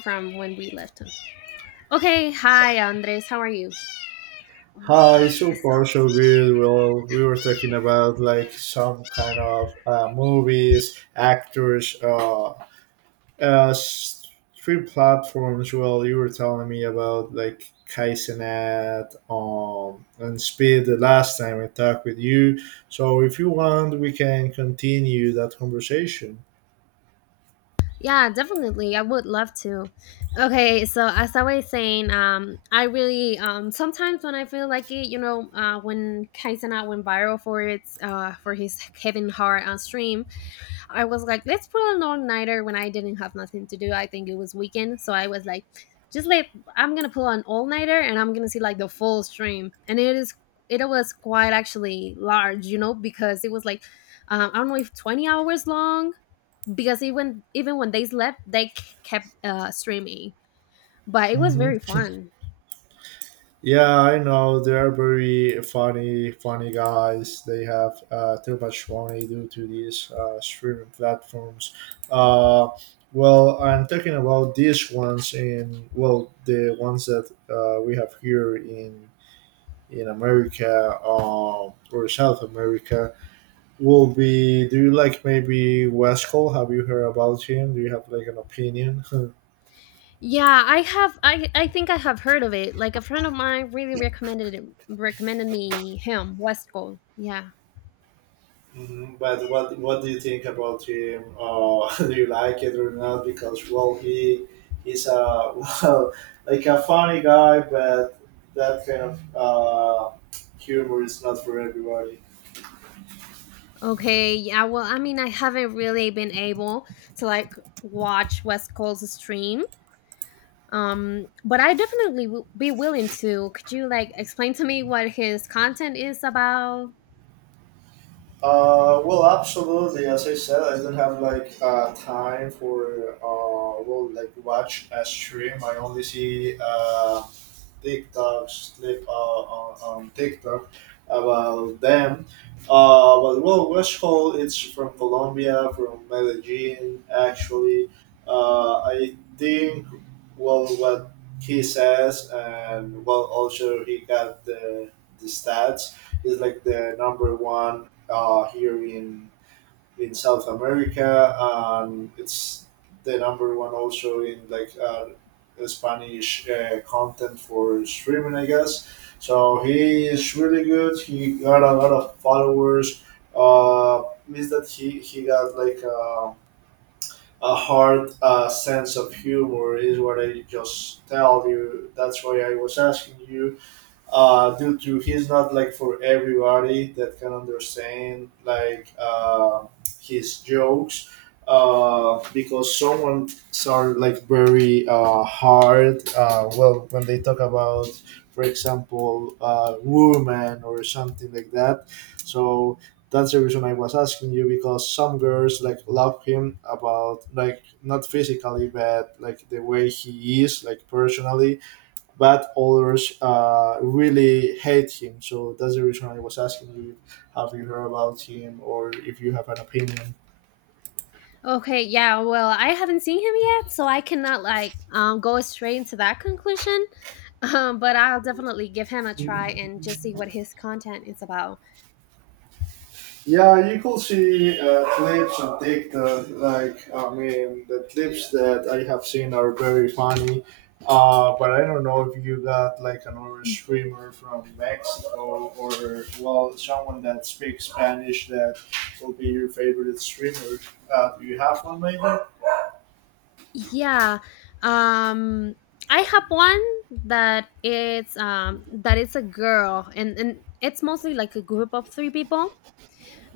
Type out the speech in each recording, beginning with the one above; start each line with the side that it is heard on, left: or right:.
left: From when we left him. Okay, hi Andres, how are you? Oh my
right: Hi,
left: gosh,
right: so
left: this
right: far so good. Well, we were
left: sounds.
right: talking about like some kind of movies, actors, stream platforms. Well, you were telling me about like Kaizenet and Speed the last time I talked with you. So if you want, we can continue that conversation.
left: Yeah, definitely. I would love to. Okay, so as I was saying, I really sometimes when I feel like it, when Kaisana went viral for its for his Kevin Hart on stream, I was like, let's pull an all nighter when I didn't have nothing to do. I think it was weekend. So I was like, just like I'm gonna pull an all nighter and I'm gonna see like the full stream. And it was quite actually large, because it was like I don't know if 20 hours long because even when they slept, they kept streaming. But it was
right: Mhm.
left: very fun.
right: Yeah, I know they're very funny, funny guys. They have too much money due to these streaming platforms. Uh, well, I'm talking about these ones in well, the ones that we have here in America or South America will be. Do you like maybe West Cole? Have you heard about him? Do you have like an opinion?
left: Yeah, I have. I think I have heard of it. Like a friend of mine really recommended it. Recommended me him West Coast. Yeah.
right: Mhm. But what do you think about him? Do you like it or not? Because well, he's a well, like a funny guy, but that kind of humor is not for everybody.
left: Okay, yeah, well, I mean, I haven't really been able to like watch West Coast stream. But I definitely will be willing to. Could you like explain to me what his content is about?
right: Well, absolutely. As I said, I don't have like time for well, like watch a stream. I only see TikToks, clip on TikTok about them. But well, West Hall, it's from Colombia, from Medellin, actually. I think well, what he says, and well, also he got the stats. He's like the number one here in South America, and it's the number one also in like Spanish content for streaming, I guess. So he is really good. He got a lot of followers. Means that he got like a hard sense of humor is what I just tell you. That's why I was asking you due to he's not like for everybody that can understand like his jokes because someone are like very hard well when they talk about for example women or something like that so that's the reason I was asking you because some girls like love him about like not physically but like the way he is like personally but others really hate him. So that's the reason I was asking you, have you heard about him or if you have an opinion?
left: Okay, yeah, well, I haven't seen him yet, so I cannot like go straight into that conclusion. But I'll definitely give him a try and just see what his content is about.
right: Yeah, you could see clips on TikTok. Like, I mean, the clips that I have seen are very funny. But I don't know if you got like another streamer from Mexico or well, someone that speaks Spanish that will be your favorite streamer. Do you have one maybe?
left: Yeah. Um I have one that it's a girl and it's mostly like a group of three people.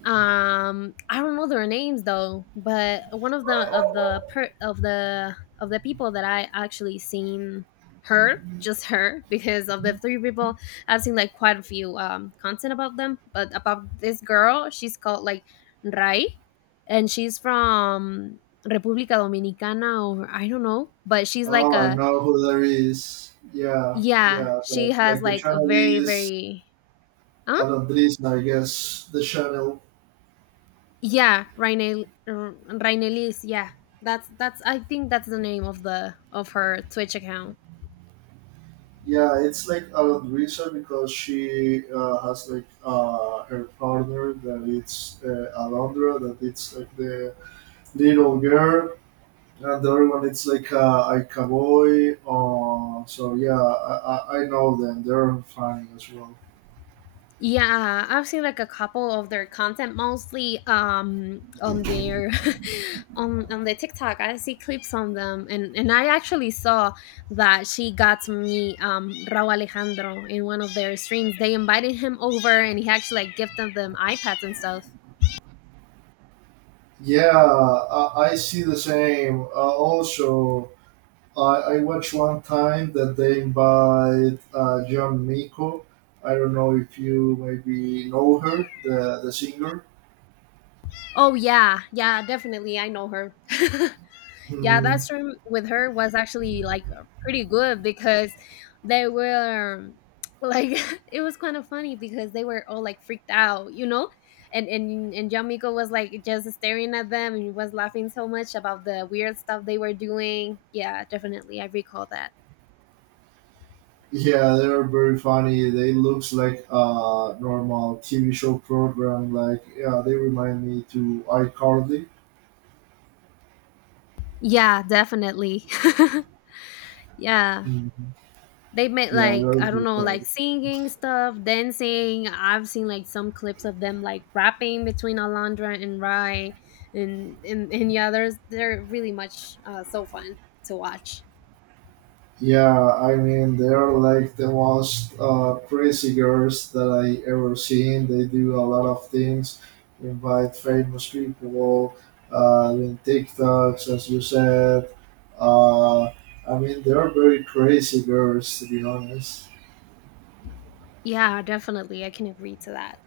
left: I don't know their names though, but one of the people that I actually seen her just her because of the three people. I've seen like quite a few content about them, but about this girl she's called like Rai, and she's from republica dominicana or I don't know, but she's like
right: Oh, I
left: a...
right: know who that is. Yeah,
left: Yeah,
right: yeah.
left: she has
right: Like the
left: like a
right: channel
left: very
right: is
left: very I
right: Alan Drisner, I guess. The channel.
left: Yeah, Rainel Rainelis. Yeah, that's. I think that's the name of her Twitch account.
right: Yeah, it's like Alan Drisner because she has like her partner that it's Alondra, that it's like the little girl. And the other one, it's like a cowboy. So yeah, I know them. They're funny as well.
left: Yeah, I've seen like a couple of their content, mostly on their on the TikTok. I see clips on them, and I actually saw that she got to meet Raúl Alejandro in one of their streams. They invited him over, and he actually like gifted them iPads and stuff.
right: Yeah, I see the same. Also, I watched one time that they invite John Miko. I don't know if you maybe know her, the singer.
left: Oh yeah, yeah, definitely. I know her. Yeah, that
right: Hmm.
left: stream with her was actually like pretty good because they were like it was kind of funny because they were all like freaked out, and and John Miko was like just staring at them and was laughing so much about the weird stuff they were doing. Yeah, definitely, I recall that.
right: Yeah, they are very funny. They looks like a normal TV show program. Like yeah, they remind me to iCarly.
left: Yeah, definitely. Yeah.
right: Mhm.
left: They made
right: Yeah,
left: like
right: they're
left: I don't know, like
right: good.
left: singing stuff, dancing. I've seen like some clips of them like rapping between Alondra and Rai, and yeah, there's they're really much so fun to watch.
right: Yeah, I mean they're like the most crazy girls that I ever seen. They do a lot of things, invite famous people, doing TikToks, as you said. Uh, I mean they're very crazy girls to be honest.
left: Yeah, definitely, I can agree to that.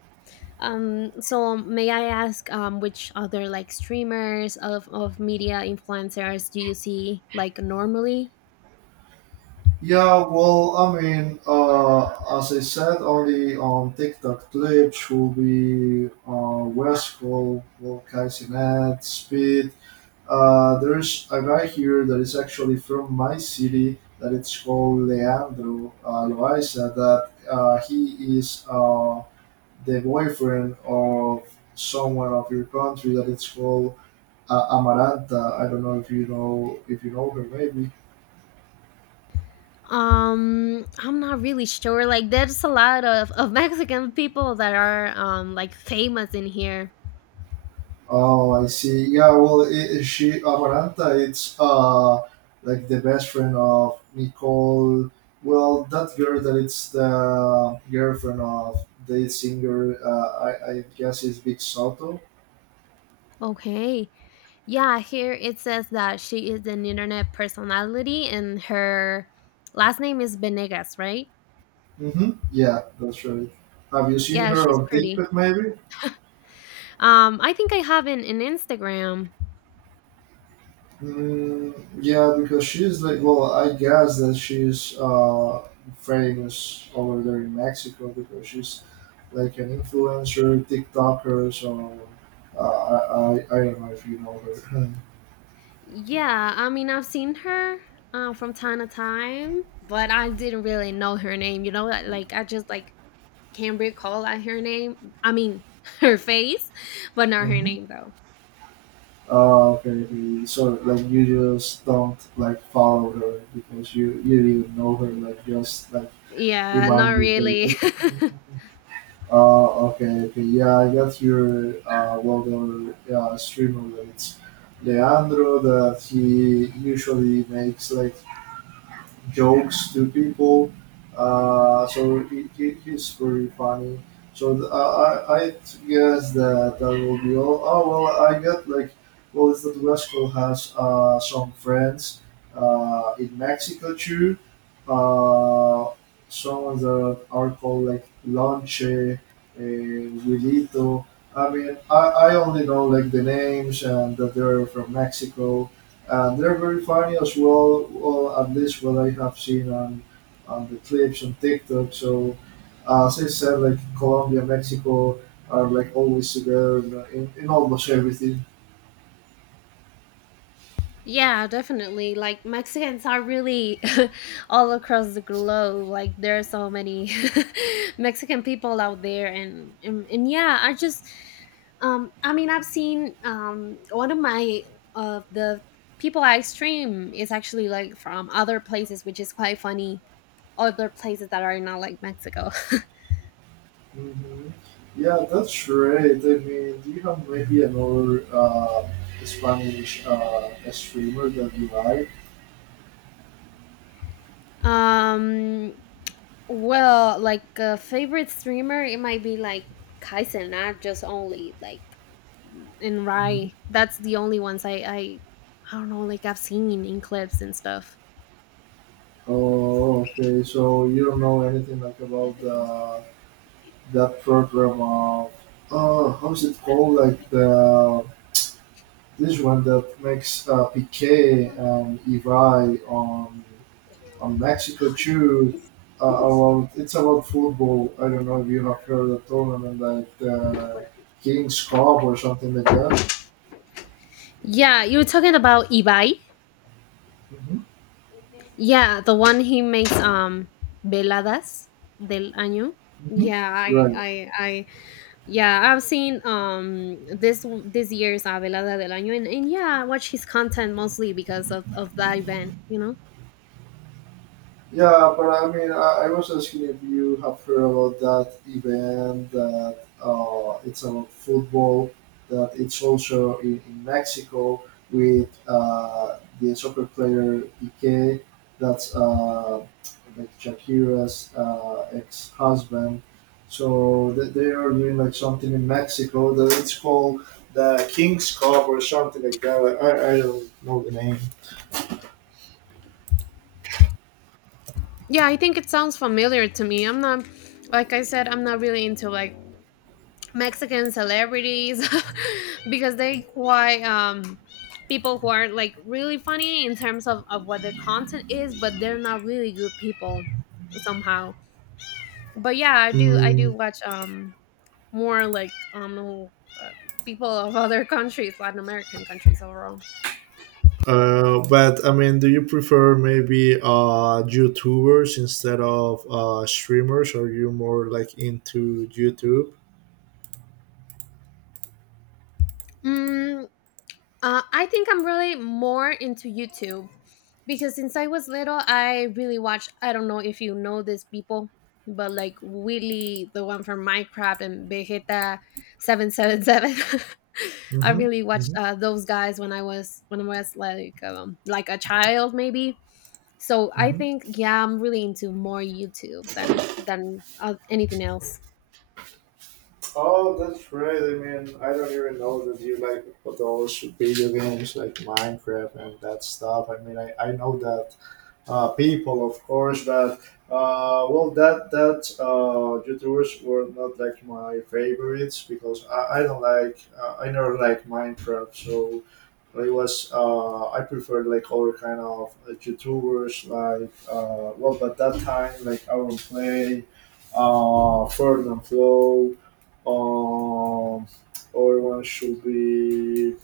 left: So may I ask, which other like streamers of media influencers do you see like normally?
right: Yeah, well, I mean, as I said, only on TikTok clips will be West Coast, Will Speed. There's a guy here that is actually from my city that it's called Leandro Loaiza that he is the boyfriend of someone of your country that it's called Amaranta. I don't know if you know if you know her maybe.
left: I'm not really sure. Like, there's a lot of Mexican people that are like famous in here.
right: Oh, I see. Yeah, well, she Amaranta, it's like the best friend of Nicole. Well, that girl that it's the girlfriend of the singer. I guess is Big Soto.
left: Okay. Yeah, here it says that she is an internet personality and her last name is Benegas, right?
right: Mm-hmm. Yeah, that's right. Have you seen
left: Yeah,
right: her
left: she's
right: on
left: pretty.
right: TikTok maybe?
left: I think I have an Instagram.
right: Mm, yeah, because she's like, well, I guess that she's famous over there in Mexico because she's like an influencer, TikToker. So I don't know if you know her.
left: Yeah, I mean, I've seen her from time to time, but I didn't really know her name, you know? Like, I just like can't recall at her name. I mean, her face, but not her
right: Mhm.
left: name though.
right: Okay, okay. so like you just don't like follow her because you didn't know her. Like just like
left: Yeah, not
right: remind you
left: really.
right: later. Okay, okay. Yeah, I got your well the streamer that it's Leandro that he usually makes like jokes to people. So he's very funny. So I guess that that will be all. Oh well, I get like well, it's that Wesco has some friends in Mexico too. Uh, some that are called like Lonche, Wilito. I mean, I only know like the names and that they're from Mexico and they're very funny as well, well at least what I have seen on the clips on TikTok. So, as I said, like Colombia, Mexico are like always together in, in almost everything.
left: Yeah, definitely. Like Mexicans are really all across the globe. Like there are so many Mexican people out there, and yeah, I just I mean I've seen one of the people I stream is actually like from other places which is quite funny, other places that are not like Mexico.
right: Hmm Yeah, that's right. I mean, do you have maybe another Spanish streamer that you like?
left: um Well, like a favorite streamer, it might be like Kaisen, not just only like and
right: Mhm.
left: Rai. That's the only ones I I don't know, like I've seen in clips and stuff.
right: Oh, okay. So you don't know anything like about the that program of oh how's it called? Like the this one that makes Piquet and Ibai on Mexico too. About, it's about football. I don't know if you have heard of the tournament like the King's Cup or something like that.
left: Yeah, you were talking about Ibai.
right: Mhm,
left: Yeah, the one he makes veladas del año.
right: mhm.
left: Yeah, I
right: Right.
left: I I yeah, I've seen this year's velada del año, and yeah, I watch his content mostly because of that event, you know.
right: Yeah, but I mean, I was asking if you have heard about that event that it's about football, that it's also in Mexico with the soccer player Piqué, that's like Shakira's ex husband. So they are doing like something in Mexico that it's called the King's Cup or something like that. I don't know the name.
left: Yeah, I think it sounds familiar to me. I'm not, like I said, I'm not really into like Mexican celebrities because they quite people who are like really funny in terms of what their content is, but they're not really good people somehow. But yeah, I do
right: Mm.
left: watch more like uh, people of other countries, Latin American countries overall.
right: But I mean, do you prefer maybe YouTubers instead of streamers? Are you more like into YouTube?
left: Mm, I think I'm really more into YouTube because since I was little, I really watched. I don't know if you know these people, but like Willy, the one from Minecraft, and Vegeta 777. I
right: Mm-hmm.
left: really watched
right: Mm-hmm.
left: those guys when I was like a child, maybe. So I
right: Mm-hmm.
left: think yeah, I'm really into more YouTube than anything else.
right: Oh, that's right. I mean, I don't even know that you like those video games like Minecraft and that stuff. I mean, I know that people, of course. But well, that that YouTubers were not like my favorites because I don't like I never like Minecraft, so it was I preferred like other kind of YouTubers like well, but that time like Aaron Play, Ferdinand Flow, um, other one should be.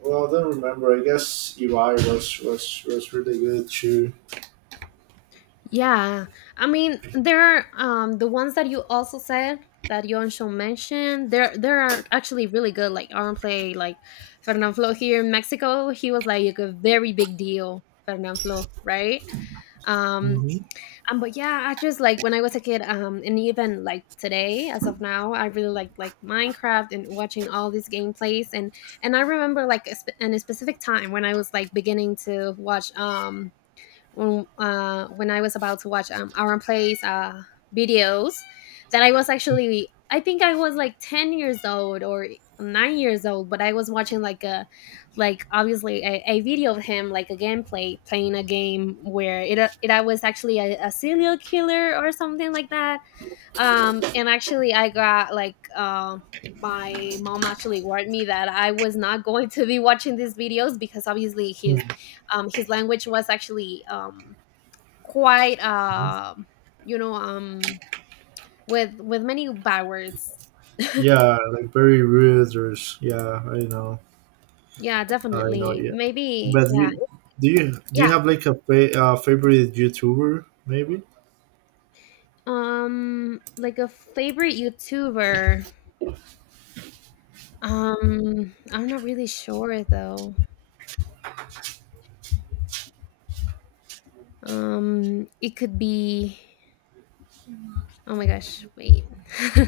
right: Well, I don't remember. I guess Eli was was really good too.
left: Yeah, I mean there are the ones that you also said that Yonsho mentioned. There are actually really good like arm play like Fernand Flo here in Mexico. He was like a very big deal. Fernand Flo, right? Um,
right: Mhm.
left: but yeah, I just like when I was a kid, and even like today, as of now, I really like Minecraft and watching all these gameplays, and I remember like in a specific time when I was like beginning to watch when I was about to watch Aaron plays videos that I think I was like 10 years old or 9 years old, but I was watching like obviously a video of him like a gameplay playing a game where it I was actually a serial killer or something like that, and actually I got like my mom actually warned me that I was not going to be watching these videos because obviously his
right: Mhm.
left: um his language was actually quite you know um with many bad words.
right: Yeah, like very rude or yeah, I know,
left: Yeah,
right: I know.
left: definitely,
right: Yeah,
left: maybe,
right: but
left: yeah.
right: you do you do
left: Yeah,
right: you have like a favorite YouTuber maybe?
left: like a favorite YouTuber, I'm not really sure though, it could be... Oh my gosh, wait.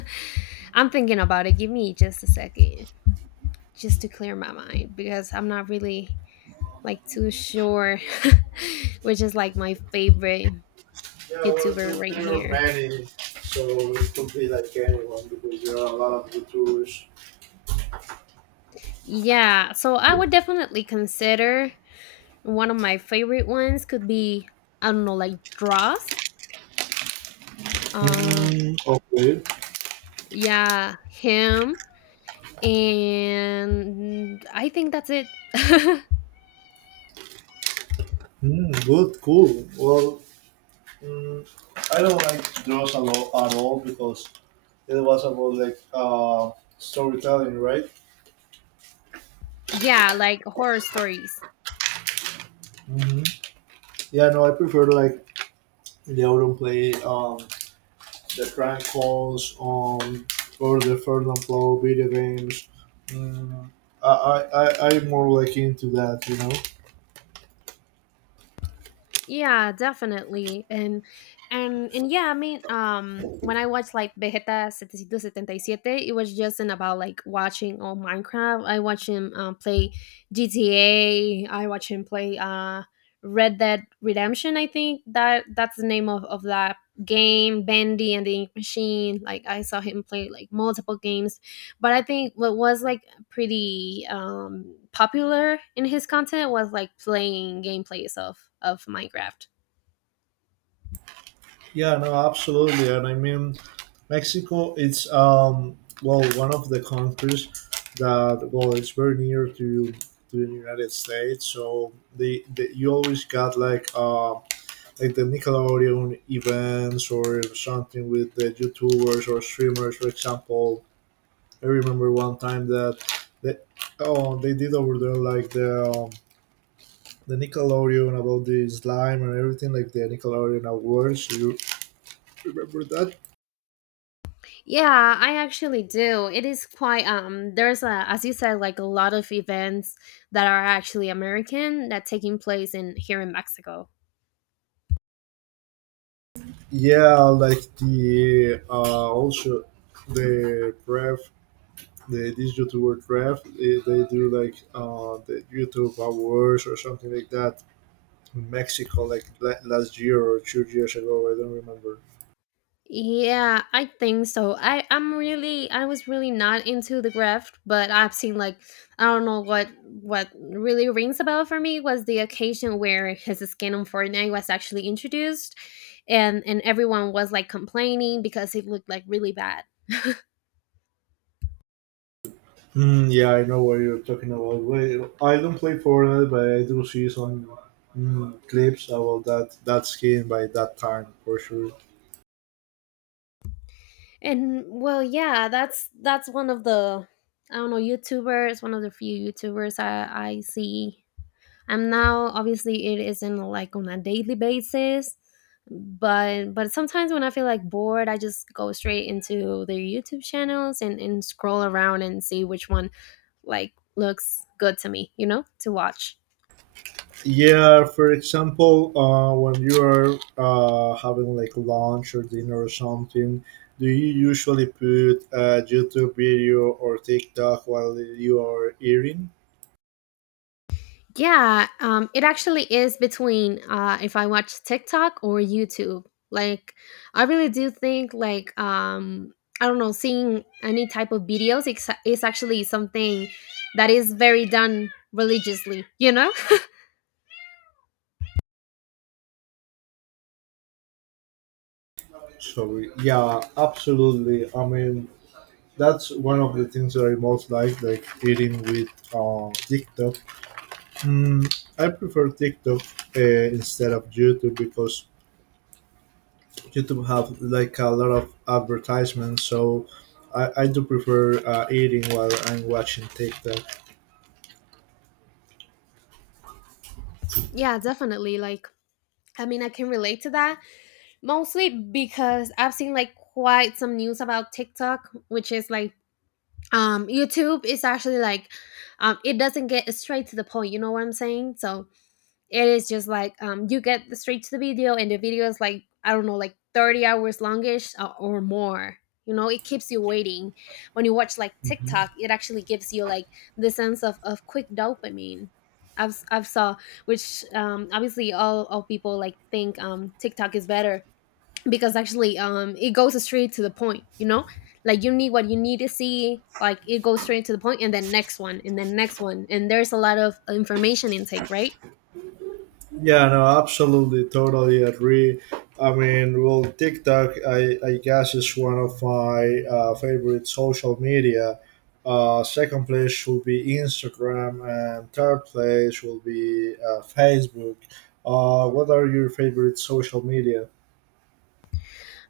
left: I'm thinking about it. Give me just a second just to clear my mind because I'm not really like too sure which is like my favorite
right: Yeah, well,
left: YouTuber right
right: there are
left: here.
right: many, so it could be like anyone because there are a lot of YouTubers.
left: Yeah, so I would definitely consider one of my favorite ones could be I don't know like Dross. Uh
right: Mm, okay.
left: yeah, him and I think that's it.
right: Mm, good, cool. Well, mm, I don't like those a lot at all because it was about like storytelling, right?
left: Yeah, like horror stories.
right: hmm Yeah, no, I prefer like they also play the prank calls or the third and flow video games. Mm, I, I, I'm more like into that, you know?
left: Yeah, definitely. And yeah, I mean, when I watched like Vegeta 777, it was just in about like watching all Minecraft. I watch him play GTA, I watch him play Red Dead Redemption, I think that that's the name of that game, Bendy and the Ink Machine. Like I saw him play like multiple games. But I think what was like pretty popular in his content was like playing gameplays of Minecraft.
right: Yeah, no, absolutely. And I mean, Mexico, it's, well, one of the countries that, well, it's very near to the United States. So they you always got like the Nickelodeon events or something with the YouTubers or streamers, for example, I remember one time that oh they did over there like the Nickelodeon about the slime and everything like the Nickelodeon awards. You remember that?
left: Yeah, I actually do. It is quite there's a as you said like a lot of events that are actually American that taking place in here in Mexico.
right: Yeah, like the also the ref the this YouTuber ref they do like the YouTube awards or something like that in Mexico like last year or two years ago. I don't remember.
left: Yeah, I think so. I was really not into the graft, but I've seen like I don't know what really rings a bell for me was the occasion where his skin on Fortnite was actually introduced, and everyone was like complaining because it looked like really bad.
right: Mm, yeah, I know what you're talking about. Well, I don't play Fortnite, but I do see some mm, clips about that that skin by that time for sure.
left: And well, yeah, that's one of the I don't know YouTubers, one of the few YouTubers I see, and now obviously it isn't like on a daily basis but sometimes when I feel like bored I just go straight into their YouTube channels and scroll around and see which one like looks good to me to watch.
right: Yeah, for example, when you are having like lunch or dinner or something, do you usually put a YouTube video or TikTok while you are eating?
left: Yeah, it actually is between if I watch TikTok or YouTube, like I really do think like I don't know, seeing any type of videos is actually something that is very done religiously, you know.
right: So yeah, absolutely. I mean, that's one of the things that I most like eating with TikTok. Mm, I prefer TikTok instead of YouTube because YouTube have like a lot of advertisements. So I do prefer eating while I'm watching TikTok.
left: Yeah, definitely. Like, I mean, I can relate to that mostly because I've seen like quite some news about TikTok, which is like YouTube is actually like it doesn't get straight to the point, you know what I'm saying? So it is just like you get straight to the video and the video is like I don't know, like 30 hours longish or more. You know, it keeps you waiting. When you watch like
right: Mhm.
left: TikTok, it actually gives you like the sense of quick dopamine. I've saw, which obviously all people like think, TikTok is better because actually it goes straight to the point, you know. Like you need what you need to see, like it goes straight to the point and then next one and then next one, and there's a lot of information intake, right?
right: Yeah, no, absolutely, totally agree. I mean, well, TikTok, I guess, is one of my favorite social media. Second place will be Instagram, and third place will be Facebook. What are your favorite social media?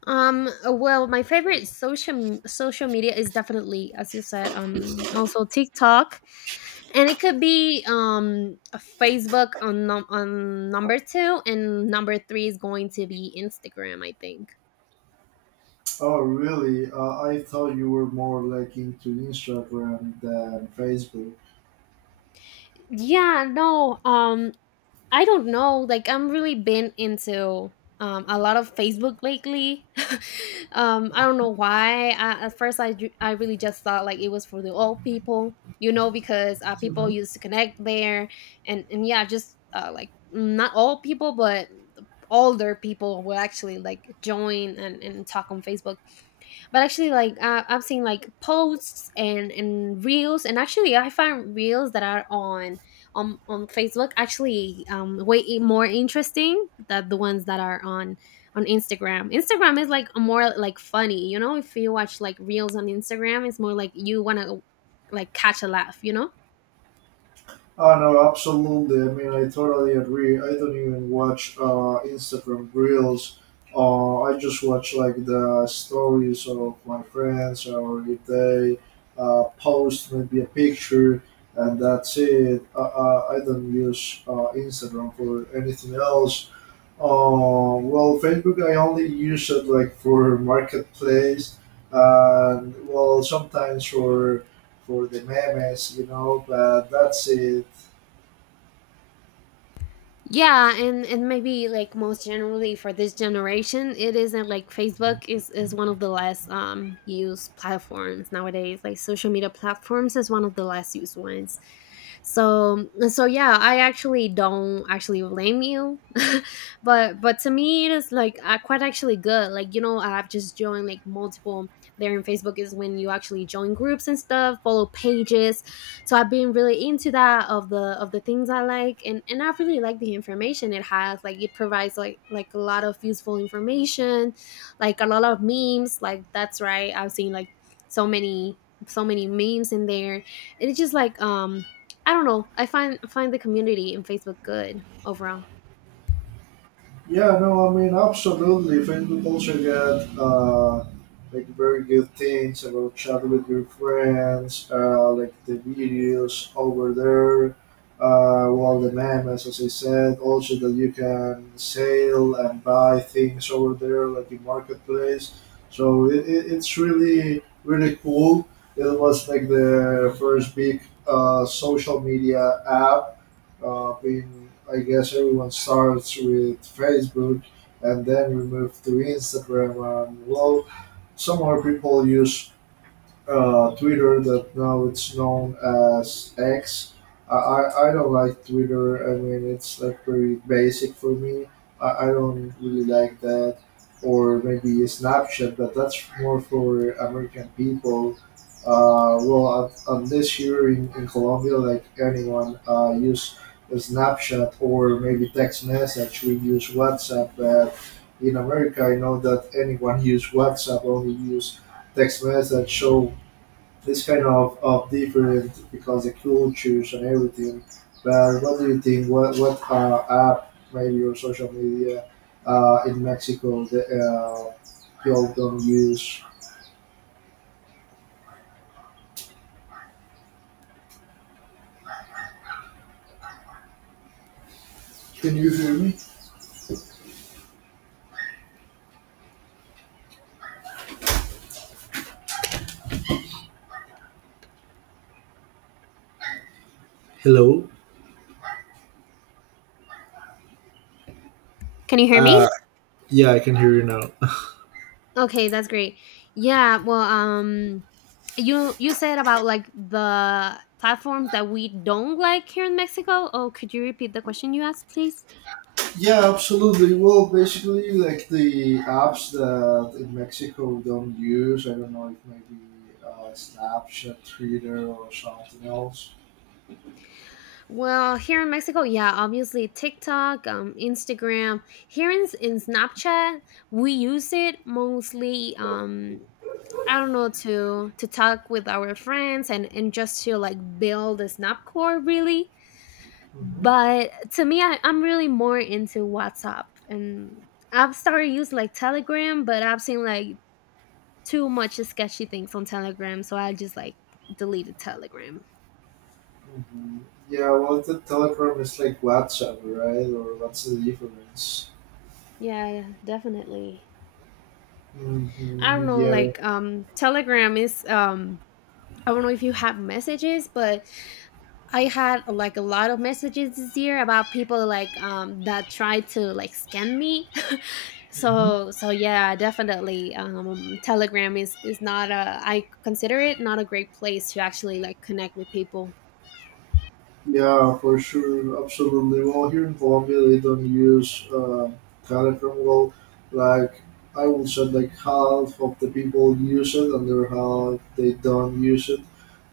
left: Well, my favorite social media is definitely, as you said, also TikTok, and it could be a Facebook on on number two, and number three is going to be Instagram, I think.
right: Oh, really? I thought you were more like into Instagram than Facebook.
left: Yeah, no, I don't know. Like I'm really been into a lot of Facebook lately. Um, I don't know why. I, at first, I really just thought like it was for the old people, you know, because people
right: Mhm.
left: used to connect there, and yeah, just like not all people, but older people will actually like join and talk on Facebook. But actually like I've seen like posts and reels, and actually I find reels that are on on Facebook actually way more interesting than the ones that are on Instagram. Instagram is like a more like funny, you know. If you watch like reels on Instagram, it's more like you want to like catch a laugh, you know.
right: Oh, no, absolutely. I mean, I totally agree. I don't even watch Instagram reels. I just watch like the stories of my friends, or if they post maybe a picture, and that's it. I don't use Instagram for anything else. Oh, well, Facebook I only use it like for marketplace and well sometimes for the memes, but that's it.
left: Yeah, and maybe like most generally for this generation it is isn't, like Facebook is one of the less used platforms nowadays, like social media platforms, is one of the less used ones. So yeah, I actually don't actually blame you. But to me it is like quite actually good. Like, you know, I've just joined like multiple, there in Facebook is when you actually join groups and stuff, follow pages. So I've been really into that, of the things I like, and I really like the information it has, like it provides like a lot of useful information, like a lot of memes. Like that's right, I've seen like so many, so many memes in there, and it's just like um, I don't know, I find the community in Facebook good overall.
right: Yeah, no, I mean, absolutely. Facebook also got like very good things about chat with your friends, like the videos over there, well, the memes, as I said, also that you can sell and buy things over there, like in marketplace. So it's really, really cool. It was like the first big social media app been I guess everyone starts with Facebook and then we move to Instagram and well some more people use Twitter that now it's known as X. I don't like Twitter. I mean, it's like very basic for me. I don't really like that. Or maybe Snapchat, but that's more for American people. Well, at least here in Colombia, like anyone use Snapchat or maybe text message. We use WhatsApp. But in America, I know that anyone use WhatsApp, only use text message. So this kind of different because the cultures and everything. But what do you think? What app maybe or social media in Mexico that people don't use? Can you hear me? Hello.
left: Can you hear me?
right: Uh, yeah, I can hear you now.
left: Okay, that's great. Yeah, well, you said about like the platforms that we don't like here in Mexico. Oh, could you repeat the question you asked, please?
right: Yeah, absolutely. Well, basically, like the apps that in Mexico don't use. I don't know if maybe Snapchat, Twitter, or something else.
left: Well, here in Mexico, yeah, obviously TikTok, Instagram. Here in Snapchat, we use it mostly. I don't know, to talk with our friends and just to like build a Snapcore really. But to me, I, I'm really more into WhatsApp. And I've started using like Telegram, but I've seen like too much sketchy things on Telegram, so I just like deleted Telegram.
right: Mhm. Yeah, well, the Telegram is like WhatsApp, right? Or what's the difference?
left: Yeah, definitely. I don't
right: Hmm.
left: know,
right: Yeah,
left: like um, Telegram is um, I don't know if you have messages, but I had like a lot of messages this year about people like that tried to like scam me.
right: hmm,
left: So yeah, definitely Telegram is not a, I consider it not a great place to actually like connect with people.
right: yeah, for sure, absolutely. Well, here in Colombia, they don't use Telegram. Well, like I would say, like half of the people use it, and the other half they don't use it.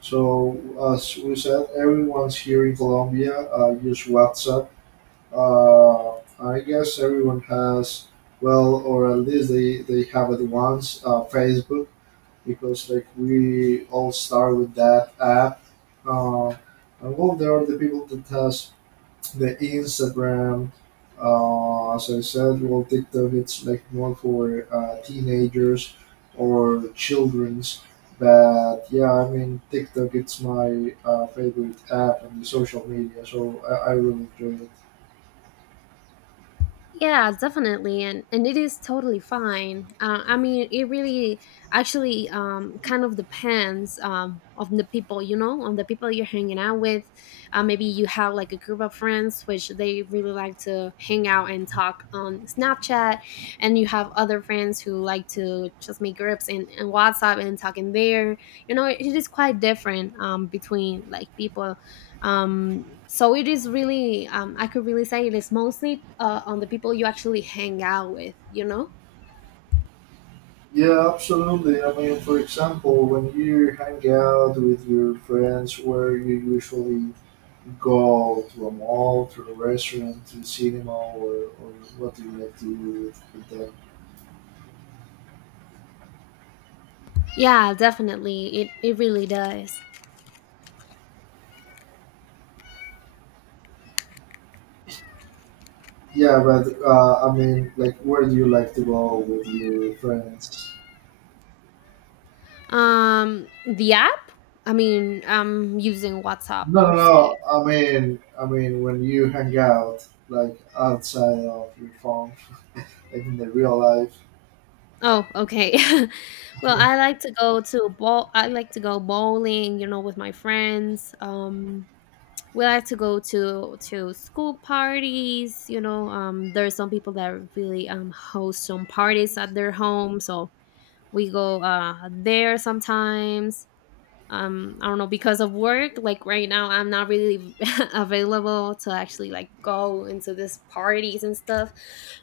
right: So, as we said, everyone's here in Colombia use WhatsApp. Uh, I guess everyone has, well, or at least they have it once, Facebook, because like we all start with that app. Uh, and well, there are the people that has the Instagram. As I said, well, TikTok it's like more for teenagers or childrens. But yeah, I mean, TikTok it's my favorite app on the social media, so I really enjoy it.
left: Yeah, definitely, and it is totally fine. I mean, it really actually kind of depends on the people, you know, on the people you're hanging out with. Maybe you have like a group of friends which they really like to hang out and talk on Snapchat, and you have other friends who like to just make groups in WhatsApp and talk in there. You know, it is quite different between like people um, so it is really um, I could really say it is mostly on the people you actually hang out with, you know.
right: Yeah, absolutely. I mean, for example, when you hang out with your friends, where you usually go to a mall, to a restaurant, to cinema, or what do you like to do with them?
left: Yeah, definitely, it really does.
right: Yeah, but I mean, like, where do you like to go with your friends?
left: Um, the app, I mean, I'm using WhatsApp
right: No, no,
left: mostly.
right: no. I mean, when you hang out, like outside of your phone, like in the real life.
left: Oh, okay. Well, I like to go bowling, you know, with my friends. Um, we like to go to school parties, you know. Um, there are some people that really um, host some parties at their home, so we go there sometimes. Um, I don't know, because of work, like right now I'm not really available to actually like go into this parties and stuff.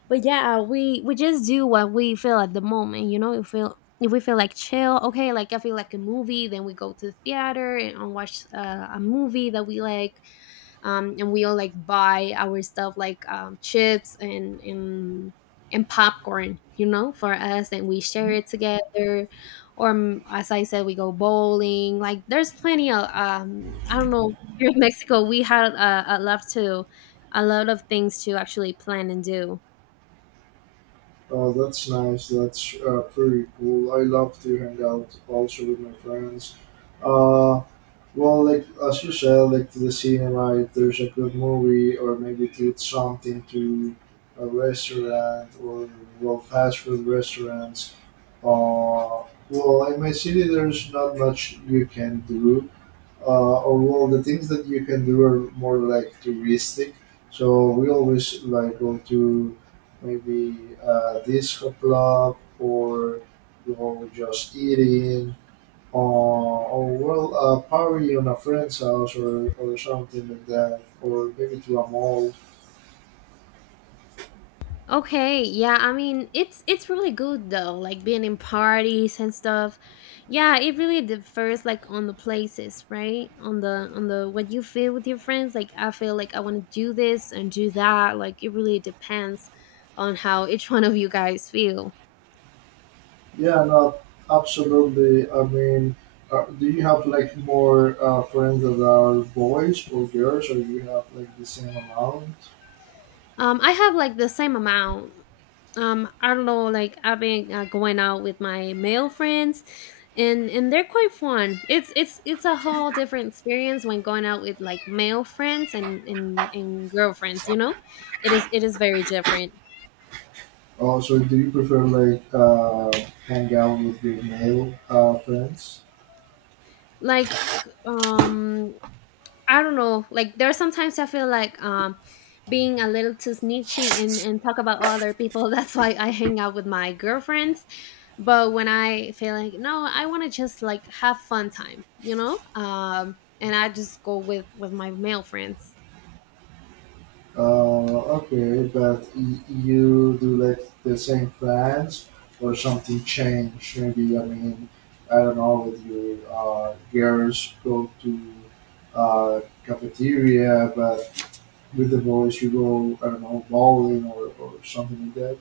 left: But yeah, we just do what we feel at the moment, you know. If we feel like chill, okay, like I feel like a movie, then we go to the theater and watch a movie that we like. Um, and we all like buy our stuff like chips and and popcorn, you know, for us, and we share it together. Or mm, as I said, we go bowling. Like there's plenty of I don't know. Here in Mexico, we had a lot to, a lot of things to actually plan and do.
right: Oh, that's nice. That's pretty cool. I love to hang out also with my friends. Uh, well, like as you said, like to the cinema, if there's a good movie, or maybe to eat something to a restaurant or well, fast food restaurants. Uh, well, in my city, there's not much you can do although the things that you can do are more like touristic. So we always like go to maybe a disco club or you know just eating or well a party on a friend's house or something like that or maybe to a mall.
left: Okay, yeah, I mean it's really good though, like being in parties and stuff. Yeah, it really differs like on the places, right? On the what you feel with your friends. Like I feel like I want to do this and do that. Like it really depends on how each one of you guys feel.
right: Yeah, no, absolutely. I mean. Do you have like more friends that are boys or girls, or you have like the same amount?
left: I have like the same amount um, I don't know, like I've been going out with my male friends, and they're quite fun. It's it's a whole different experience when going out with like male friends and girlfriends, you know. It is very different.
right: Oh, so do you prefer like hang out with your male friends?
left: Like um, I don't know. Like there are sometimes I feel like um, being a little too snitchy and talk about other people. That's why I hang out with my girlfriends. But when I feel like no, I want to just like have fun time, you know. And I just go with my male friends.
right: Uh, okay, but you do like the same plans or something change? Maybe I mean I don't know with your girls go to uh, cafeteria, but with the boys you go I don't know bowling or something like that.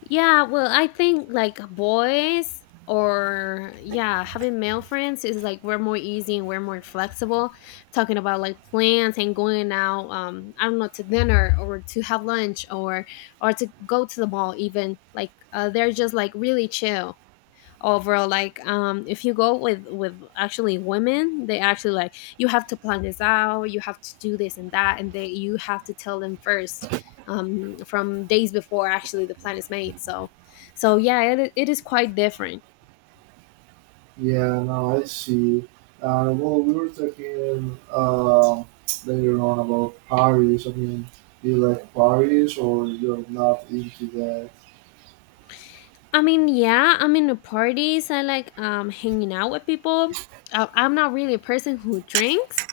left: Yeah, well, I think like boys or yeah, having male friends is like we're more easy and we're more flexible. Talking about like plans and going out, I don't know, to dinner or to have lunch or to go to the mall even. Like they're just like really chill overall. Like um, if you go with actually women, they actually like, you have to plan this out, you have to do this and that, and they, you have to tell them first um, from days before actually the plan is made. So yeah, it is quite different.
right: Yeah, no, I see. Well, we were talking later on about Paris. I mean, do you like Paris or you're not into that?
left: I mean, yeah, I'm into parties. I like um, hanging out with people. I'm not really a person who drinks,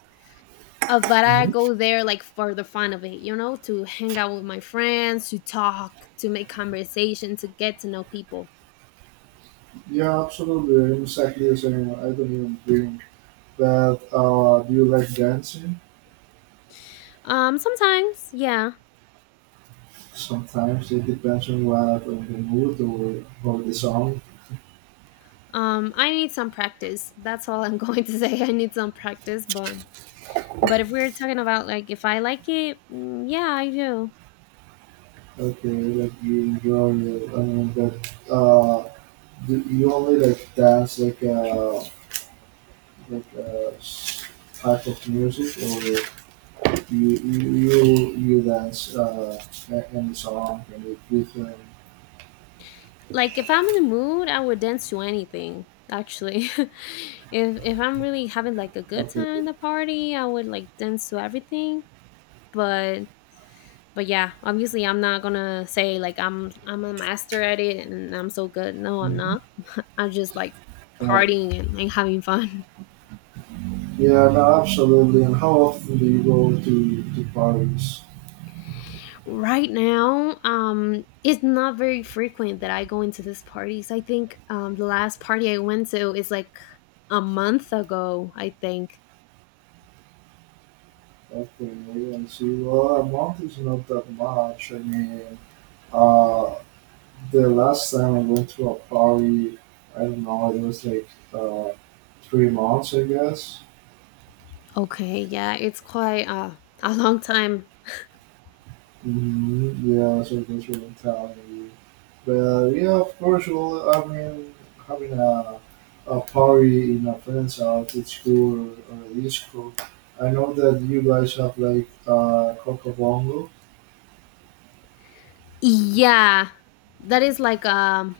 left: but I
right: Hmm.
left: go there like for the fun of it, you know, to hang out with my friends, to talk, to make conversation, to get to know people.
right: Yeah, absolutely. I'm exactly the same. I don't even drink. But do you like dancing?
left: Sometimes, yeah.
right: Sometimes it depends on what, on the mood or the song.
left: I need some practice. That's all I'm going to say. I need some practice, but if we're talking about like if I like it, mm, yeah, I do.
right: Okay, like you enjoy it. I mean, but do you only like dance like a type of music, or you you you, you dance any song, any different.
left: Like if I'm in the mood, I would dance to anything. Actually, if I'm really having like a good time in
right: Okay.
left: the party, I would like dance to everything. But but yeah, obviously, I'm not gonna say like I'm a master at it and I'm so good. No, I'm
right: Hmm.
left: not. I'm just like
right: Right.
left: partying and having fun.
right: Yeah, no, absolutely. And how often do you go to Paris?
left: Right now um, it's not very frequent that I go into these parties. I think um, the last party I went to is like a month ago, I think.
right: Okay, and see, well, a month is not that much. I mean, uh, the last time I went to a party, I don't know, it was like 3 months, I guess.
left: Okay, yeah, it's quite a long time.
right: Mm-hmm. Yeah, circus mentality. But yeah, of course, well, I mean, having a party in a friend's house, it's cool, or a disco. I know that you guys have like Coco Bongo.
left: Yeah, that is like um,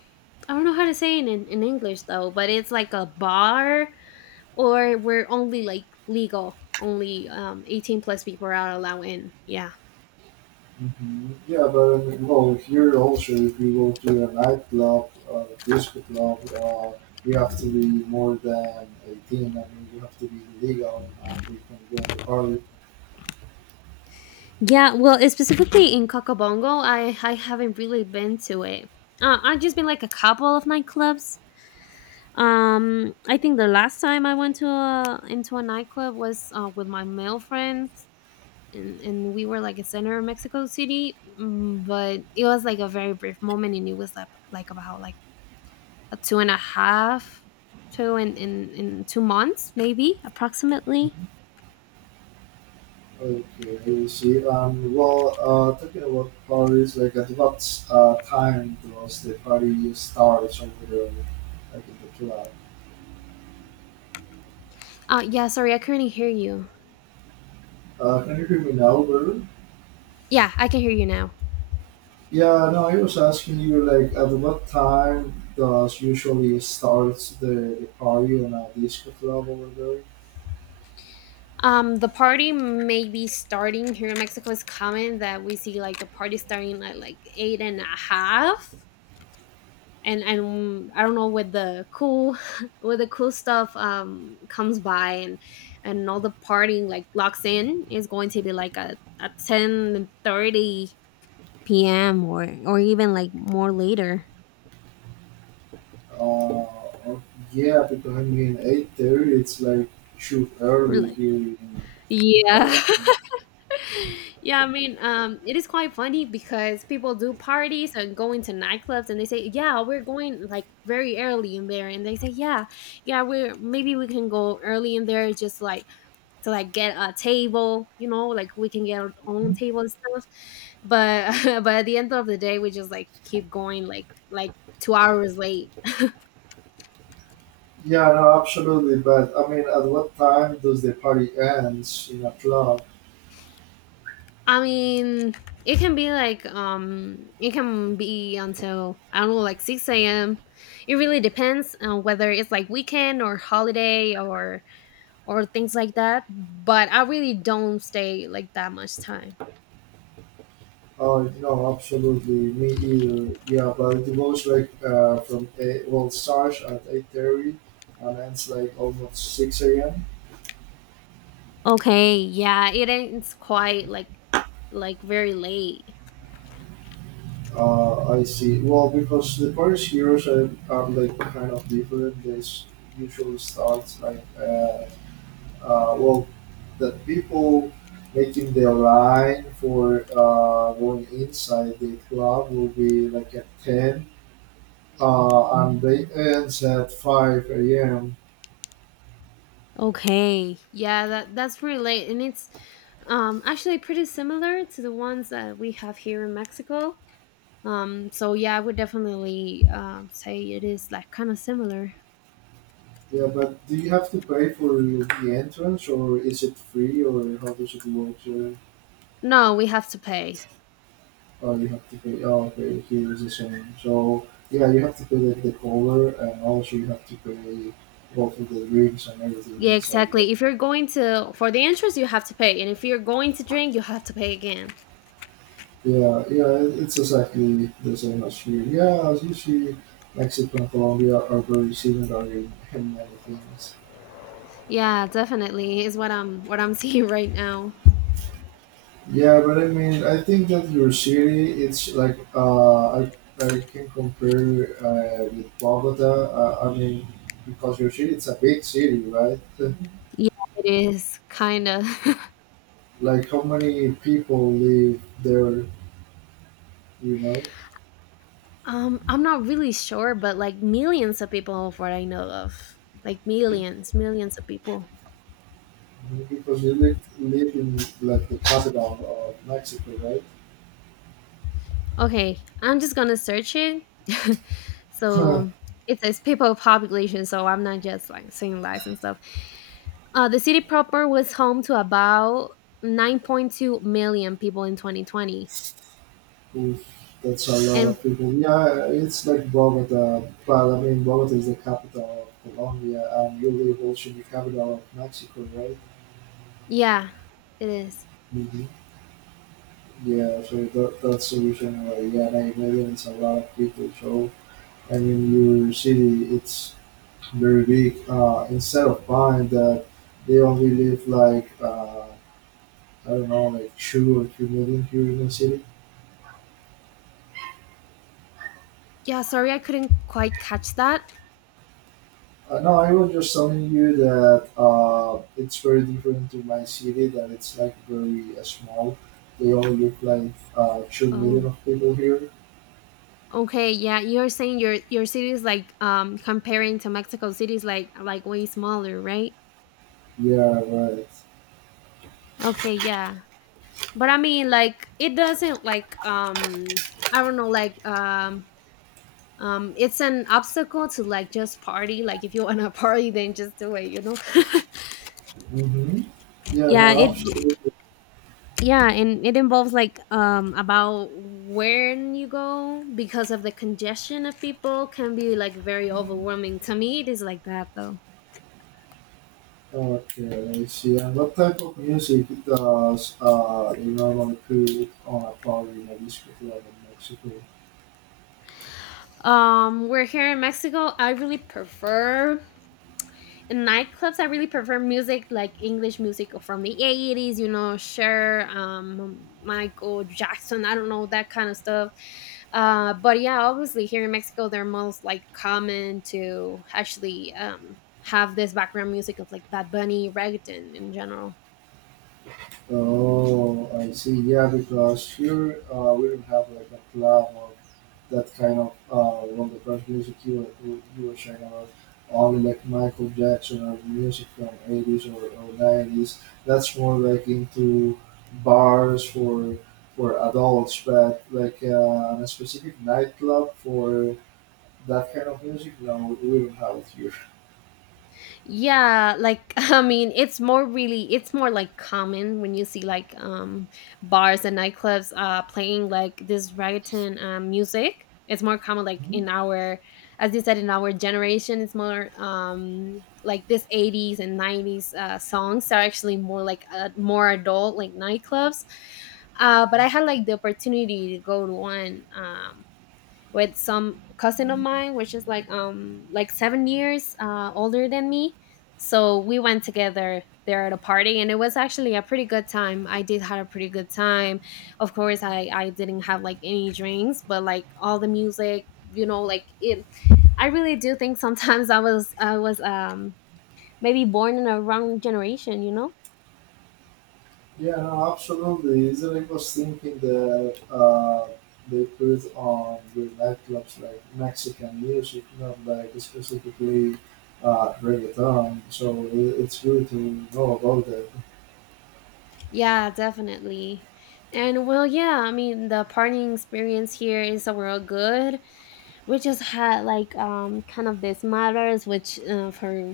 left: I don't know how to say it in English though, but it's like a bar or we're only like legal, only um, 18 plus people are allowed in, yeah.
right: Hmm. Yeah, but I mean, well, here also, if you go to a nightclub, disco club, you have to be more than 18. I mean, you have to be legal before you can join the party.
left: Yeah, well, it's specifically in Cocobongo, I haven't really been to it. I've just been like a couple of nightclubs. I think the last time I went to into a nightclub was with my male friends, and we were like a center of Mexico City, mm, but it was like a very brief moment, and it was like about like a two and a half, two in 2 months maybe approximately.
right: Okay, I see. Well, talking about parties, like at what time does the party start over there, like in the club?
left: Yeah, sorry, I couldn't hear you.
right: Can you hear me now, brother?
left: Yeah, I can hear you now.
right: Yeah, no, I was asking you, like, at what time does usually starts the party on a disco club over there?
left: The party maybe starting here in Mexico is common that we see like a party starting at like eight and a half. And I don't know with the cool with the cool stuff um, comes by and all the partying like locks in is going to be like a 10:30 p.m. Or even like more later.
right: Uh, yeah, because I mean, 8:30, it's like too
left: Or,
right: early
left: like-
right: here in
left: Yeah.
right: Colombia.
left: Yeah, I mean, it is quite funny because people do parties and go into nightclubs and they say, "Yeah, we're going like very early in there." And they say, "Yeah, yeah, we're maybe we can go early in there just like to like get a table, like we can get our own table and stuff." But but at the end of the day, we just like keep going like 2 hours late.
right: Yeah, no, absolutely. But I mean, at what time does the party ends in a club?
left: I mean, it can be like it can be until I don't know, like six a.m. It really depends on whether it's like weekend or holiday or things like that. But I really don't stay like that much time.
right: Oh no, absolutely, me either. Yeah, but it goes like from eight. Well, starts at 8:30, and ends like almost six a.m.
left: Okay, yeah, it ends quite like very late.
right: I see. Well, because the parties here are like kind of different. Usually start like well, the people making their line for going inside the club will be like at 10 and they ends at 5 a.m.
left: Okay, yeah, that's pretty late, and it's actually pretty similar to the ones that we have here in Mexico. So yeah, I would definitely say it is like kind of similar.
right: Yeah, but do you have to pay for the entrance or is it free or how does it work? Sir?
left: No, we have to pay.
right: Oh, you have to pay. Oh, okay, here is the same. So, yeah, you have to pay like the cover and also you have to pay both of the drinks and everything
left: Yeah,
right: inside.
left: exactly. If you're going to for the interest, you have to pay, and if you're going to drink, you have to pay again.
right: Yeah, yeah, it- it's exactly the same as here. Yeah, as you see, Mexico and Colombia are very similar in many things.
left: Yeah, definitely is what I'm seeing right now.
right: Yeah, but I mean, I think that your city, it's like I can compare with Bogota. I mean, because your city, it's a big city, right? Mhm.
left: Yeah, it is kind of.
right: Like how many people live there? You know,
left: I'm not really sure, but like millions of people, of what I know of, like millions, millions of people.
right: because you live, live in like the capital of Mexico,
left: Okay, I'm just gonna search it.
right: right?
left: So it says people population, so I'm not just like saying lies and stuff. The city proper was home to about 9.2 million people in 2020.
right: Oof, that's a lot
left: And
right: of people. Yeah, it's like Bogota, but I mean, Bogota is the capital of Colombia, and you live also in the capital of Mexico, right?
left: yeah, it is.
right: Hmm. Yeah, so that's the reason why, yeah, I imagine it's a lot of people. So, I mean, your city, it's very big. Instead of buying that, they only live like, I don't know, like 2 or 3 million here in the city.
left: Yeah, sorry I couldn't quite catch that.
right: No, I was just telling you that it's very different to my city. That it's like very small. They all look like 2 million
left: Oh,
right: of people here.
left: okay. Yeah, you're saying your city is like comparing to Mexico City is like way smaller, right?
right: Yeah, right.
left: Okay, yeah. But I mean like it doesn't like I don't know like it's an obstacle to like just party like if you want to party then just do it,
right: Mm-hmm. Yeah,
left: yeah
right: no,
left: it
right: absolutely.
left: yeah and it involves like about when you go because of the congestion of people can be like very overwhelming to me it is like that though.
right: Okay, I see. And what type of music does you normally put on a party in a disco club in Mexico?
left: We're here in Mexico, I really prefer in nightclubs, I really prefer music like English music from the 80's, you know, Cher, Michael Jackson, I don't know, that kind of stuff. But yeah, obviously here in Mexico, they're most like common to actually have this background music of like Bad Bunny, reggaeton in general.
right: Oh, I see. Yeah, because here we don't have like a club that kind of one of the first music you were sharing about. Only like Michael Jackson or music from 80s or 90s. That's more like into bars for adults, but like a specific nightclub for that kind of music. No, we don't have it here.
left: Yeah, like I mean, it's more really it's more like common when you see like bars and nightclubs playing like this reggaeton music. It's more common like in our as you said in our generation, it's more like this 80's and 90's songs are actually more like more adult like nightclubs. But I had like the opportunity to go to one with some cousin of mine, which is like 7 years older than me. So we went together there at a party, and it was actually a pretty good time. I did had a pretty good time. Of course, I didn't have like any drinks, but like all the music, you know, like it. I really do think sometimes I was maybe born in a wrong generation, you know.
right: Yeah, no, absolutely. Israel was thinking that they put on the nightclubs like Mexican music, not like specifically reggaeton. So it- it's good to know about that.
left: Yeah, definitely. And well, yeah, I mean, the partying experience here is overall good. We just had like kind of these matters which for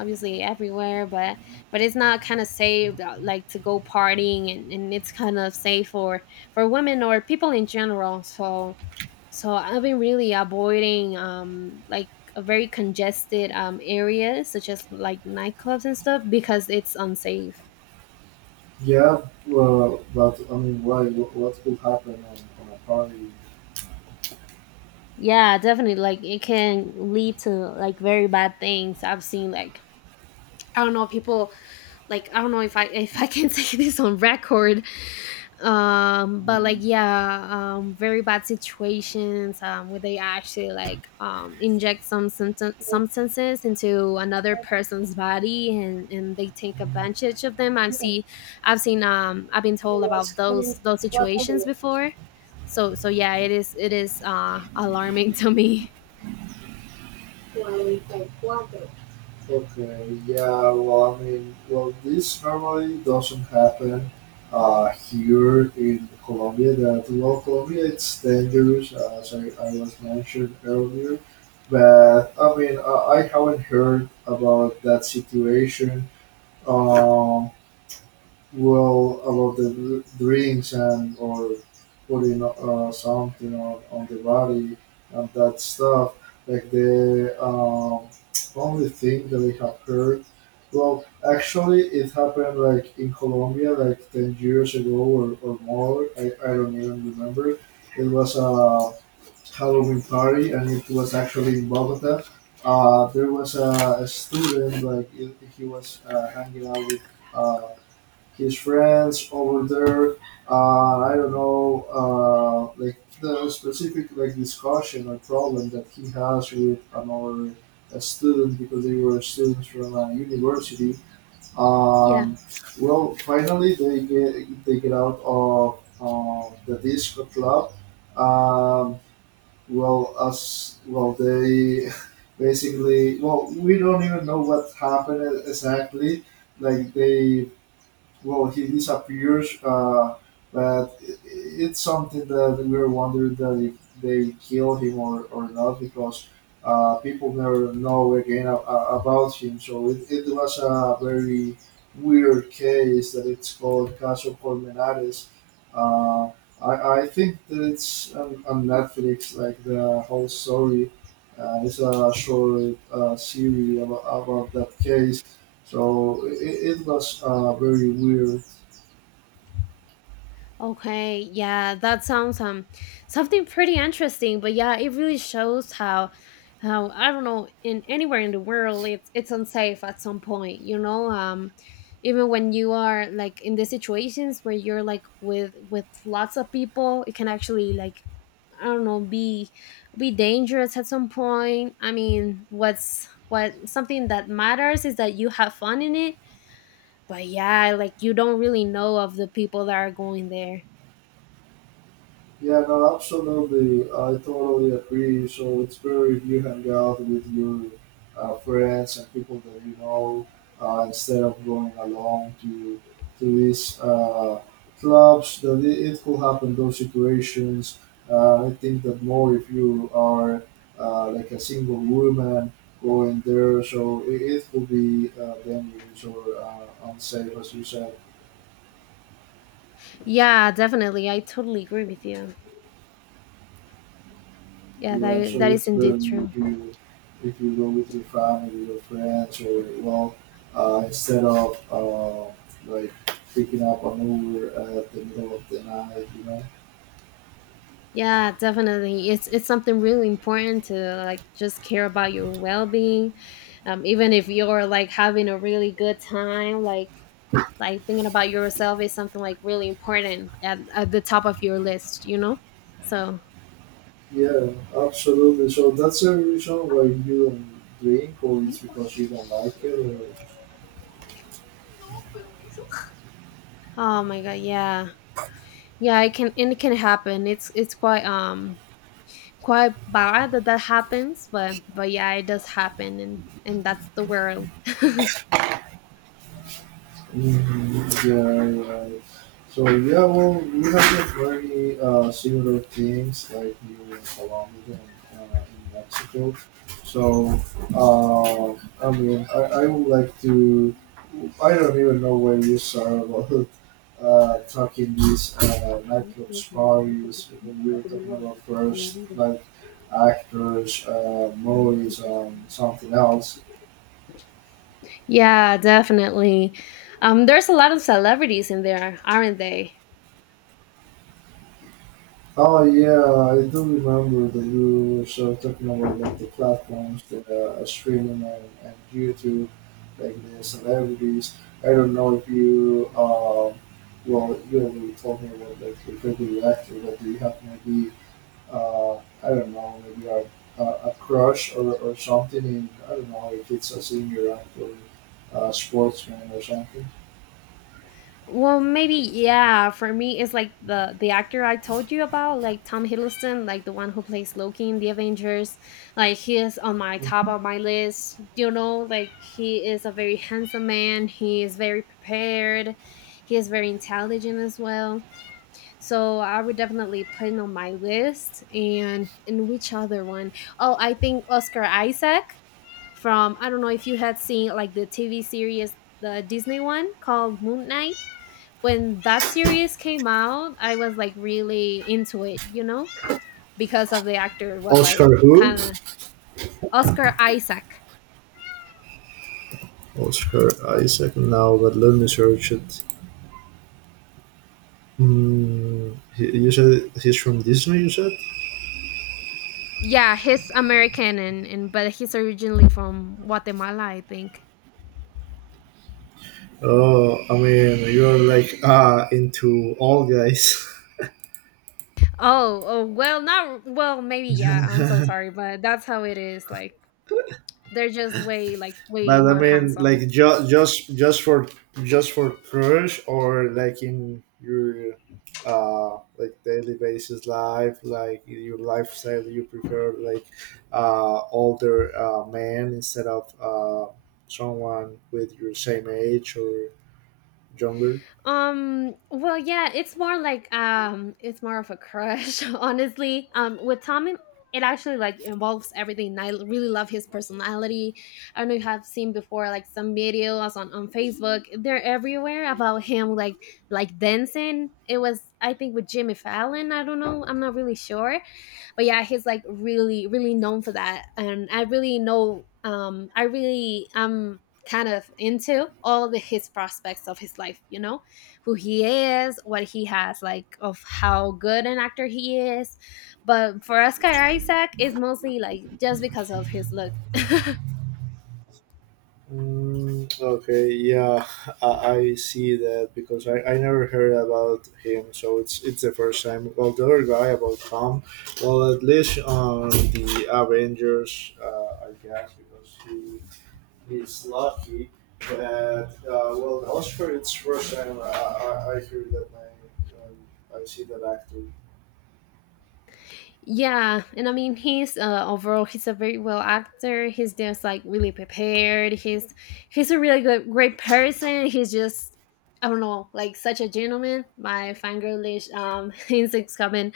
left: obviously everywhere but it's not kind of safe like to go partying, and it's kind of safe for women or people in general, so so I've been really avoiding like a very congested areas such as like nightclubs and stuff because it's unsafe.
right: Yeah, well, but I mean, why? What could happen on a party?
left: Yeah definitely like it can lead to like very bad things. I've seen like I don't know people like I don't know if I can say this on record, but like
right: Mm.
left: yeah, very bad situations where they actually like inject some substances into another person's body and they take advantage of them. I've been told about those situations before, so so yeah, it is alarming to me.
right: Okay, yeah, well, I mean, well, this normally doesn't happen here in Colombia. That well, Colombia it's dangerous, as I was mentioned earlier. But I mean, I haven't heard about that situation. Um, well, about the drinks and or putting something on the body and that stuff. Like the only thing that I have heard. Well, actually, it happened like in Colombia, like 10 years ago or more. I don't even remember. It was a Halloween party, and it was actually in Bogota. There was a student like he was hanging out with. Uh, his friends over there. I don't know, like the specific like discussion or problem that he has with another student because they were students from a university.
left: Yeah.
right: Um, well, finally they get out of the disco club. Um, well, as well they basically, well, we don't even know what happened exactly. Like they Well, he disappears. But it's something that we were wondering, that if they kill him or not, because people never know again about him. So it was a very weird case that it's called Caso Colmenares. Uh, I think that it's on Netflix, like the whole story. It's a short series about that case. So it was very weird.
left: Okay, yeah, that sounds something pretty interesting, but yeah, it really shows how I don't know in anywhere in the world it's unsafe at some point, you know? Even when you are like in the situations where you're like with lots of people, it can actually like I don't know be dangerous at some point. I mean, what's what something that matters is that you have fun in it, but yeah, like you don't really know of the people that are going there.
right: Yeah, no, absolutely. I totally agree. So it's better if you hang out with your friends and people that you know, instead of going along to these clubs. That it could happen those situations. I think that more if you are like a single woman going there, so it could be dangerous or unsafe, as you said.
left: Yeah, definitely. I totally agree with you. Yeah,
right: Yeah, so
left: that is
right: it's
left: indeed
right: been
left: true.
right: if you go with your family or friends or, well, instead of like picking up an Uber at the middle of the night, you know.
left: Yeah, definitely. It's something really important to like just care about your well-being. Even if you're like having a really good time, like thinking about yourself is something like really important at the top of your list, you know? So,
right: Yeah, absolutely. So that's a reason why you don't drink, or it's because you don't like it, or
left: oh my god, yeah. Yeah, it can and it can happen. It's quite quite bad that that happens, but yeah, it does happen and that's the word.
right: Mhm. Yeah, right. So yeah, well, we have the very similar things like you in Colombia and in Mexico. So uh, I mean, I would like to. I don't even know where you are about talking these
left: Sí, sí,
right: nightclubs
left: definitivamente, porque
right: parties.
left: si no,
right: When you
left: nunca
right: were
left: te
right: talking
left: vuelvo a ver
right: about
left: en la
right: first,
left: vida.
right: like actors,
left: Mm.
right: movies, and something else.
left: Yeah, definitely. There's a lot of celebrities in there, aren't they?
right: Oh yeah, I do remember that you were sort of talking about like the platforms that are streaming and YouTube, like the celebrities. I don't know if you, well, you already told me about like your favorite actor, but do you have maybe, uh, I don't know, maybe a, a crush or something in, I don't know, if it's a singer actor, a sportsman or something?
left: Well, maybe yeah. For me, it's like the actor I told you about, like Tom Hiddleston, like the one who plays Loki in the Avengers. Like he is on my top of my list. You know, like he is a very handsome man. He is very prepared. He is very intelligent as well. So I would definitely put it on my list. And which other one? Oh, I think Oscar Isaac from I don't know if you had seen like the TV series, the Disney one called Moon Knight. When that series came out, I was like really into it, you know, because of the actor was like
right: Oscar who?
left: kind of Oscar Isaac.
right: Oscar Isaac now, but let me search it. Mm, he- you said he's from Disney. You said,
left: Yeah, he's American and but he's originally from Guatemala, I think.
right: "Oh, I mean, you're like ah into all guys."
left: Oh, oh, well, not well, maybe yeah. I'm so sorry, but that's how it is. Like they're just way like way
right: But I
left: more
right: mean,
left: handsome.
right: like just for just for crush or like in your like daily basis life, like your lifestyle, you prefer like older man instead of someone with your same age or younger.
left: Well, yeah, it's more like it's more of a crush, honestly. With Tommy, it actually like involves everything. I really love his personality. I don't know if you have seen before, like some videos on Facebook. They're everywhere about him, like dancing. It was I think with Jimmy Fallon. I don't know. I'm not really sure, but yeah he's like really really known for that, and I really know I really am kind of into all the his prospects of his life, you know, who he is, what he has like of how good an actor he is, but for Oscar Isaac it's mostly like just because of his look.
right: Mm, okay, yeah, I see that because I never heard about him, so it's the first time. Well, the other guy about Tom, well, at least on the Avengers, I guess, because he he's lucky. But well, the Oscar, it's first time I hear that name. I see that actor.
left: Yeah, and I mean he's overall he's a very well actor. He's just like really prepared. He's a really good great person. He's just I don't know like such a gentleman. My fangirlish instincts coming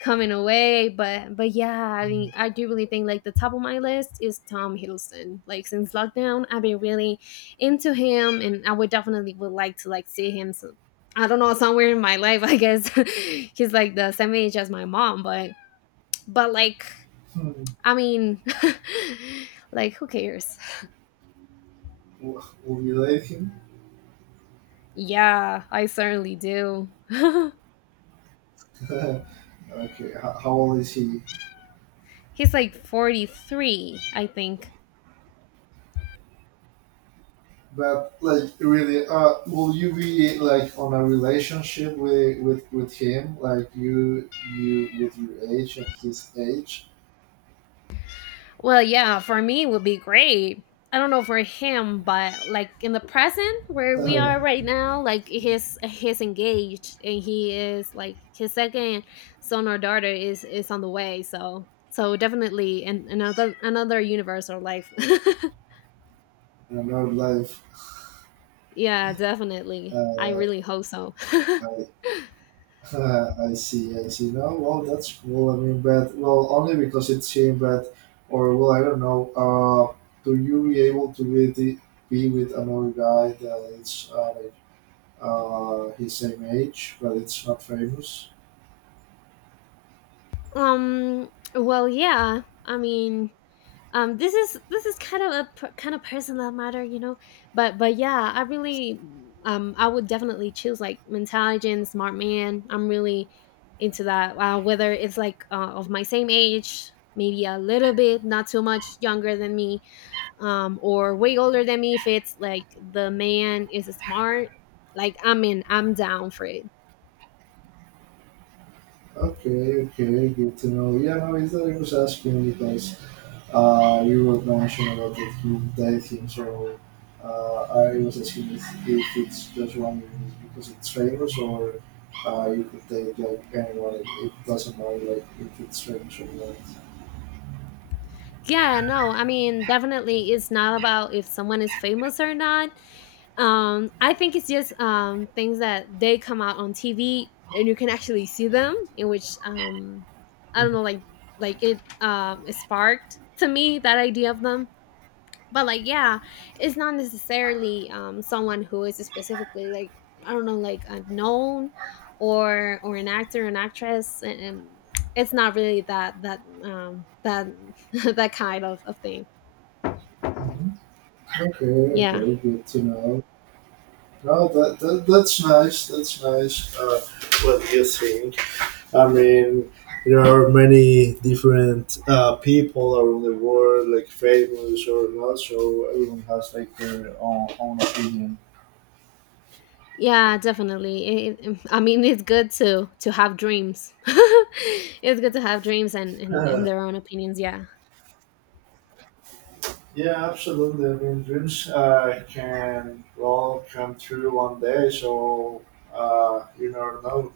left: coming away, but yeah, I mean I do really think like the top of my list is Tom Hiddleston. Like since lockdown, I've been really into him, and I would definitely would like to like see him. So, I don't know, somewhere in my life. I guess he's like the same age as my mom, but like,
right: Hmm.
left: I mean, like who cares?
right: Will you like him?
left: Yeah, I certainly do.
right: Okay, how old is he?
left: He's like 43, I think.
right: But like really, will you be like on a relationship with with him? Like you with your age and his age?
left: Well, yeah, for me it would be great. I don't know for him, but like in the present where we are right now, like he's engaged and he is like his second son or daughter is on the way. So so definitely in another another universe or life.
right: Another life.
left: Yeah, definitely. I
right: Uh,
left: really hope so.
right: I I see I see. No, well that's cool. I mean, but well only because it's him. But or well I don't know. Do you be able to really be with another guy that is like his same age but it's not famous?
left: Um. Well, yeah. I mean, this is kind of a kind of personal matter, you know. But yeah, I really, I would definitely choose like intelligent, smart man. I'm really into that. Whether it's like of my same age, maybe a little bit, not too much younger than me, or way older than me. If it's like the man is smart, like I'm in, I'm down for it.
right: Okay, okay, good to know. Yeah, no, it's that I was asking because you were mentioning about the group dating, so I was asking if it's just one is because it's famous or you could date like anyone. It doesn't matter like if it's famous or not.
left: Yeah, no, I mean, definitely it's not about if someone is famous or not. I think it's just things that they come out on TV and you can actually see them, in which I don't know, like it sparked to me that idea of them, but like yeah it's not necessarily someone who is specifically like I don't know like unknown or an actor, an actress, and it's not really that that kind of thing.
right: Hmm. Okay,
left: Yeah.
right: okay, good to know. No, that, that that's nice. That's nice. What do you think? I mean, there are many different people around the world, like famous or not, so everyone has like their own, own opinion.
left: Yeah, definitely I mean it's good to have dreams. It's good to have dreams
right: Uh,
left: and their own opinions. Yeah.
right: yeah, absolutely. I mean, dreams can all come true one day, so you never know.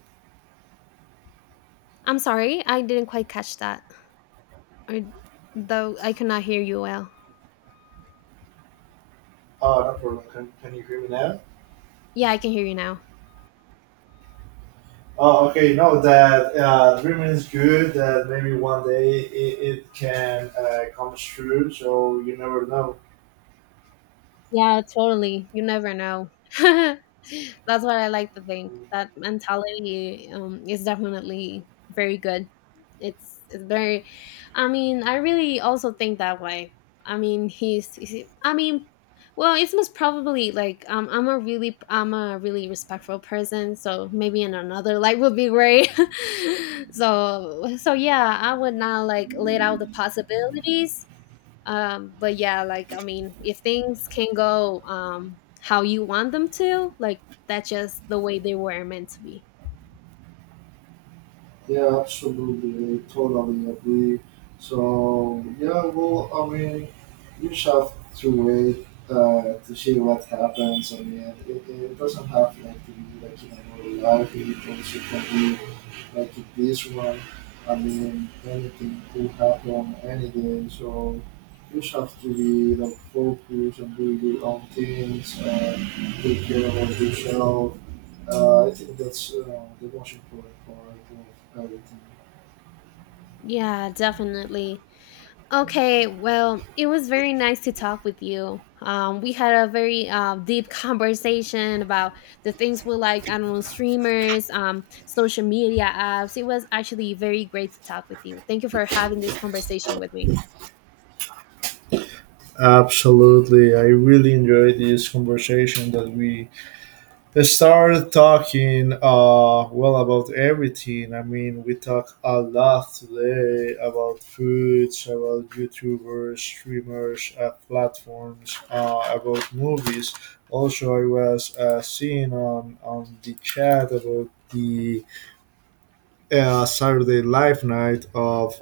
left: I'm sorry I didn't quite catch that, or though I could not hear you well.
right: Oh, no problem. Can you hear me now?
left: Yeah, I can hear you now.
right: Oh, okay. No, that dreaming is good. That maybe one day it can come true. So you never know.
left: Yeah, totally. You never know. That's what I like to think. That mentality is definitely very good. It's very. I mean, I really also think that way. I mean, I mean, well, it's most probably like I'm a really respectful person. So maybe in another life would be great. So so yeah, I would not like let out the possibilities, but yeah like I mean if things can go how you want them to, like that's just the way they were meant to be.
right: Yeah, absolutely. I totally agree. So, yeah, well, I mean, you just have to wait to see what happens. I mean, it doesn't have like to be like in a real life. It also can be like in this one. I mean, anything could happen any day. So, you just have to be like focused and do your own things and take care of yourself, I think that's the most important part of everything.
left: Yeah, definitely. Okay, well it was very nice to talk with you. We had a very deep conversation about the things we like, I don't know, streamers, social media apps. It was actually very great to talk with you. Thank you for having this conversation with me.
right: Absolutely. I really enjoyed this conversation that we started talking well about everything. I mean, we talked a lot today about foods, about YouTubers, streamers, platforms, about movies. Also, I was seeing on the chat about the Saturday live night of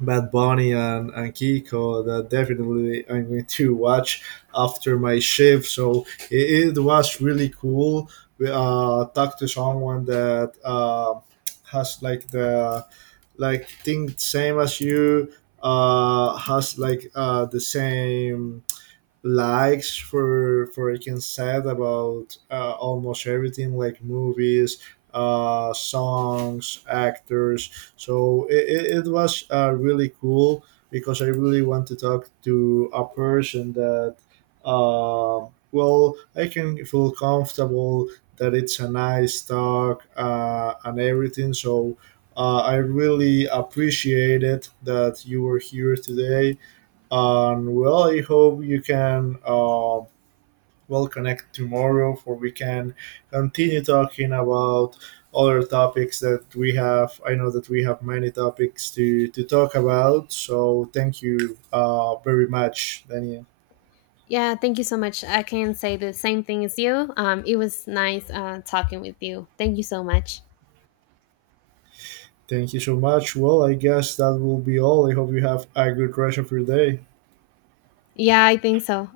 right: Bad Bunny and Kiko that definitely I'm going to watch after my shift. So it was really cool. We talked to someone that has like the like think same as you, has like the same likes for I can say about almost everything like movies, songs, actors. So it was really cool because I really want to talk to a person that, uh, well, I can feel comfortable, that it's a nice talk and everything. So I really appreciate it that you were here today and well, I hope you can, well, connect tomorrow for we can continue talking about other topics that we have. I know that we have many topics to talk about. So thank you very much, Daniel.
left: Yeah, thank you so much. I can say the same thing as you. It was nice talking with you. Thank you so much.
right: Thank you so much. Well, I guess that will be all. I hope you have a good rest of your day.
left: Yeah, I think so.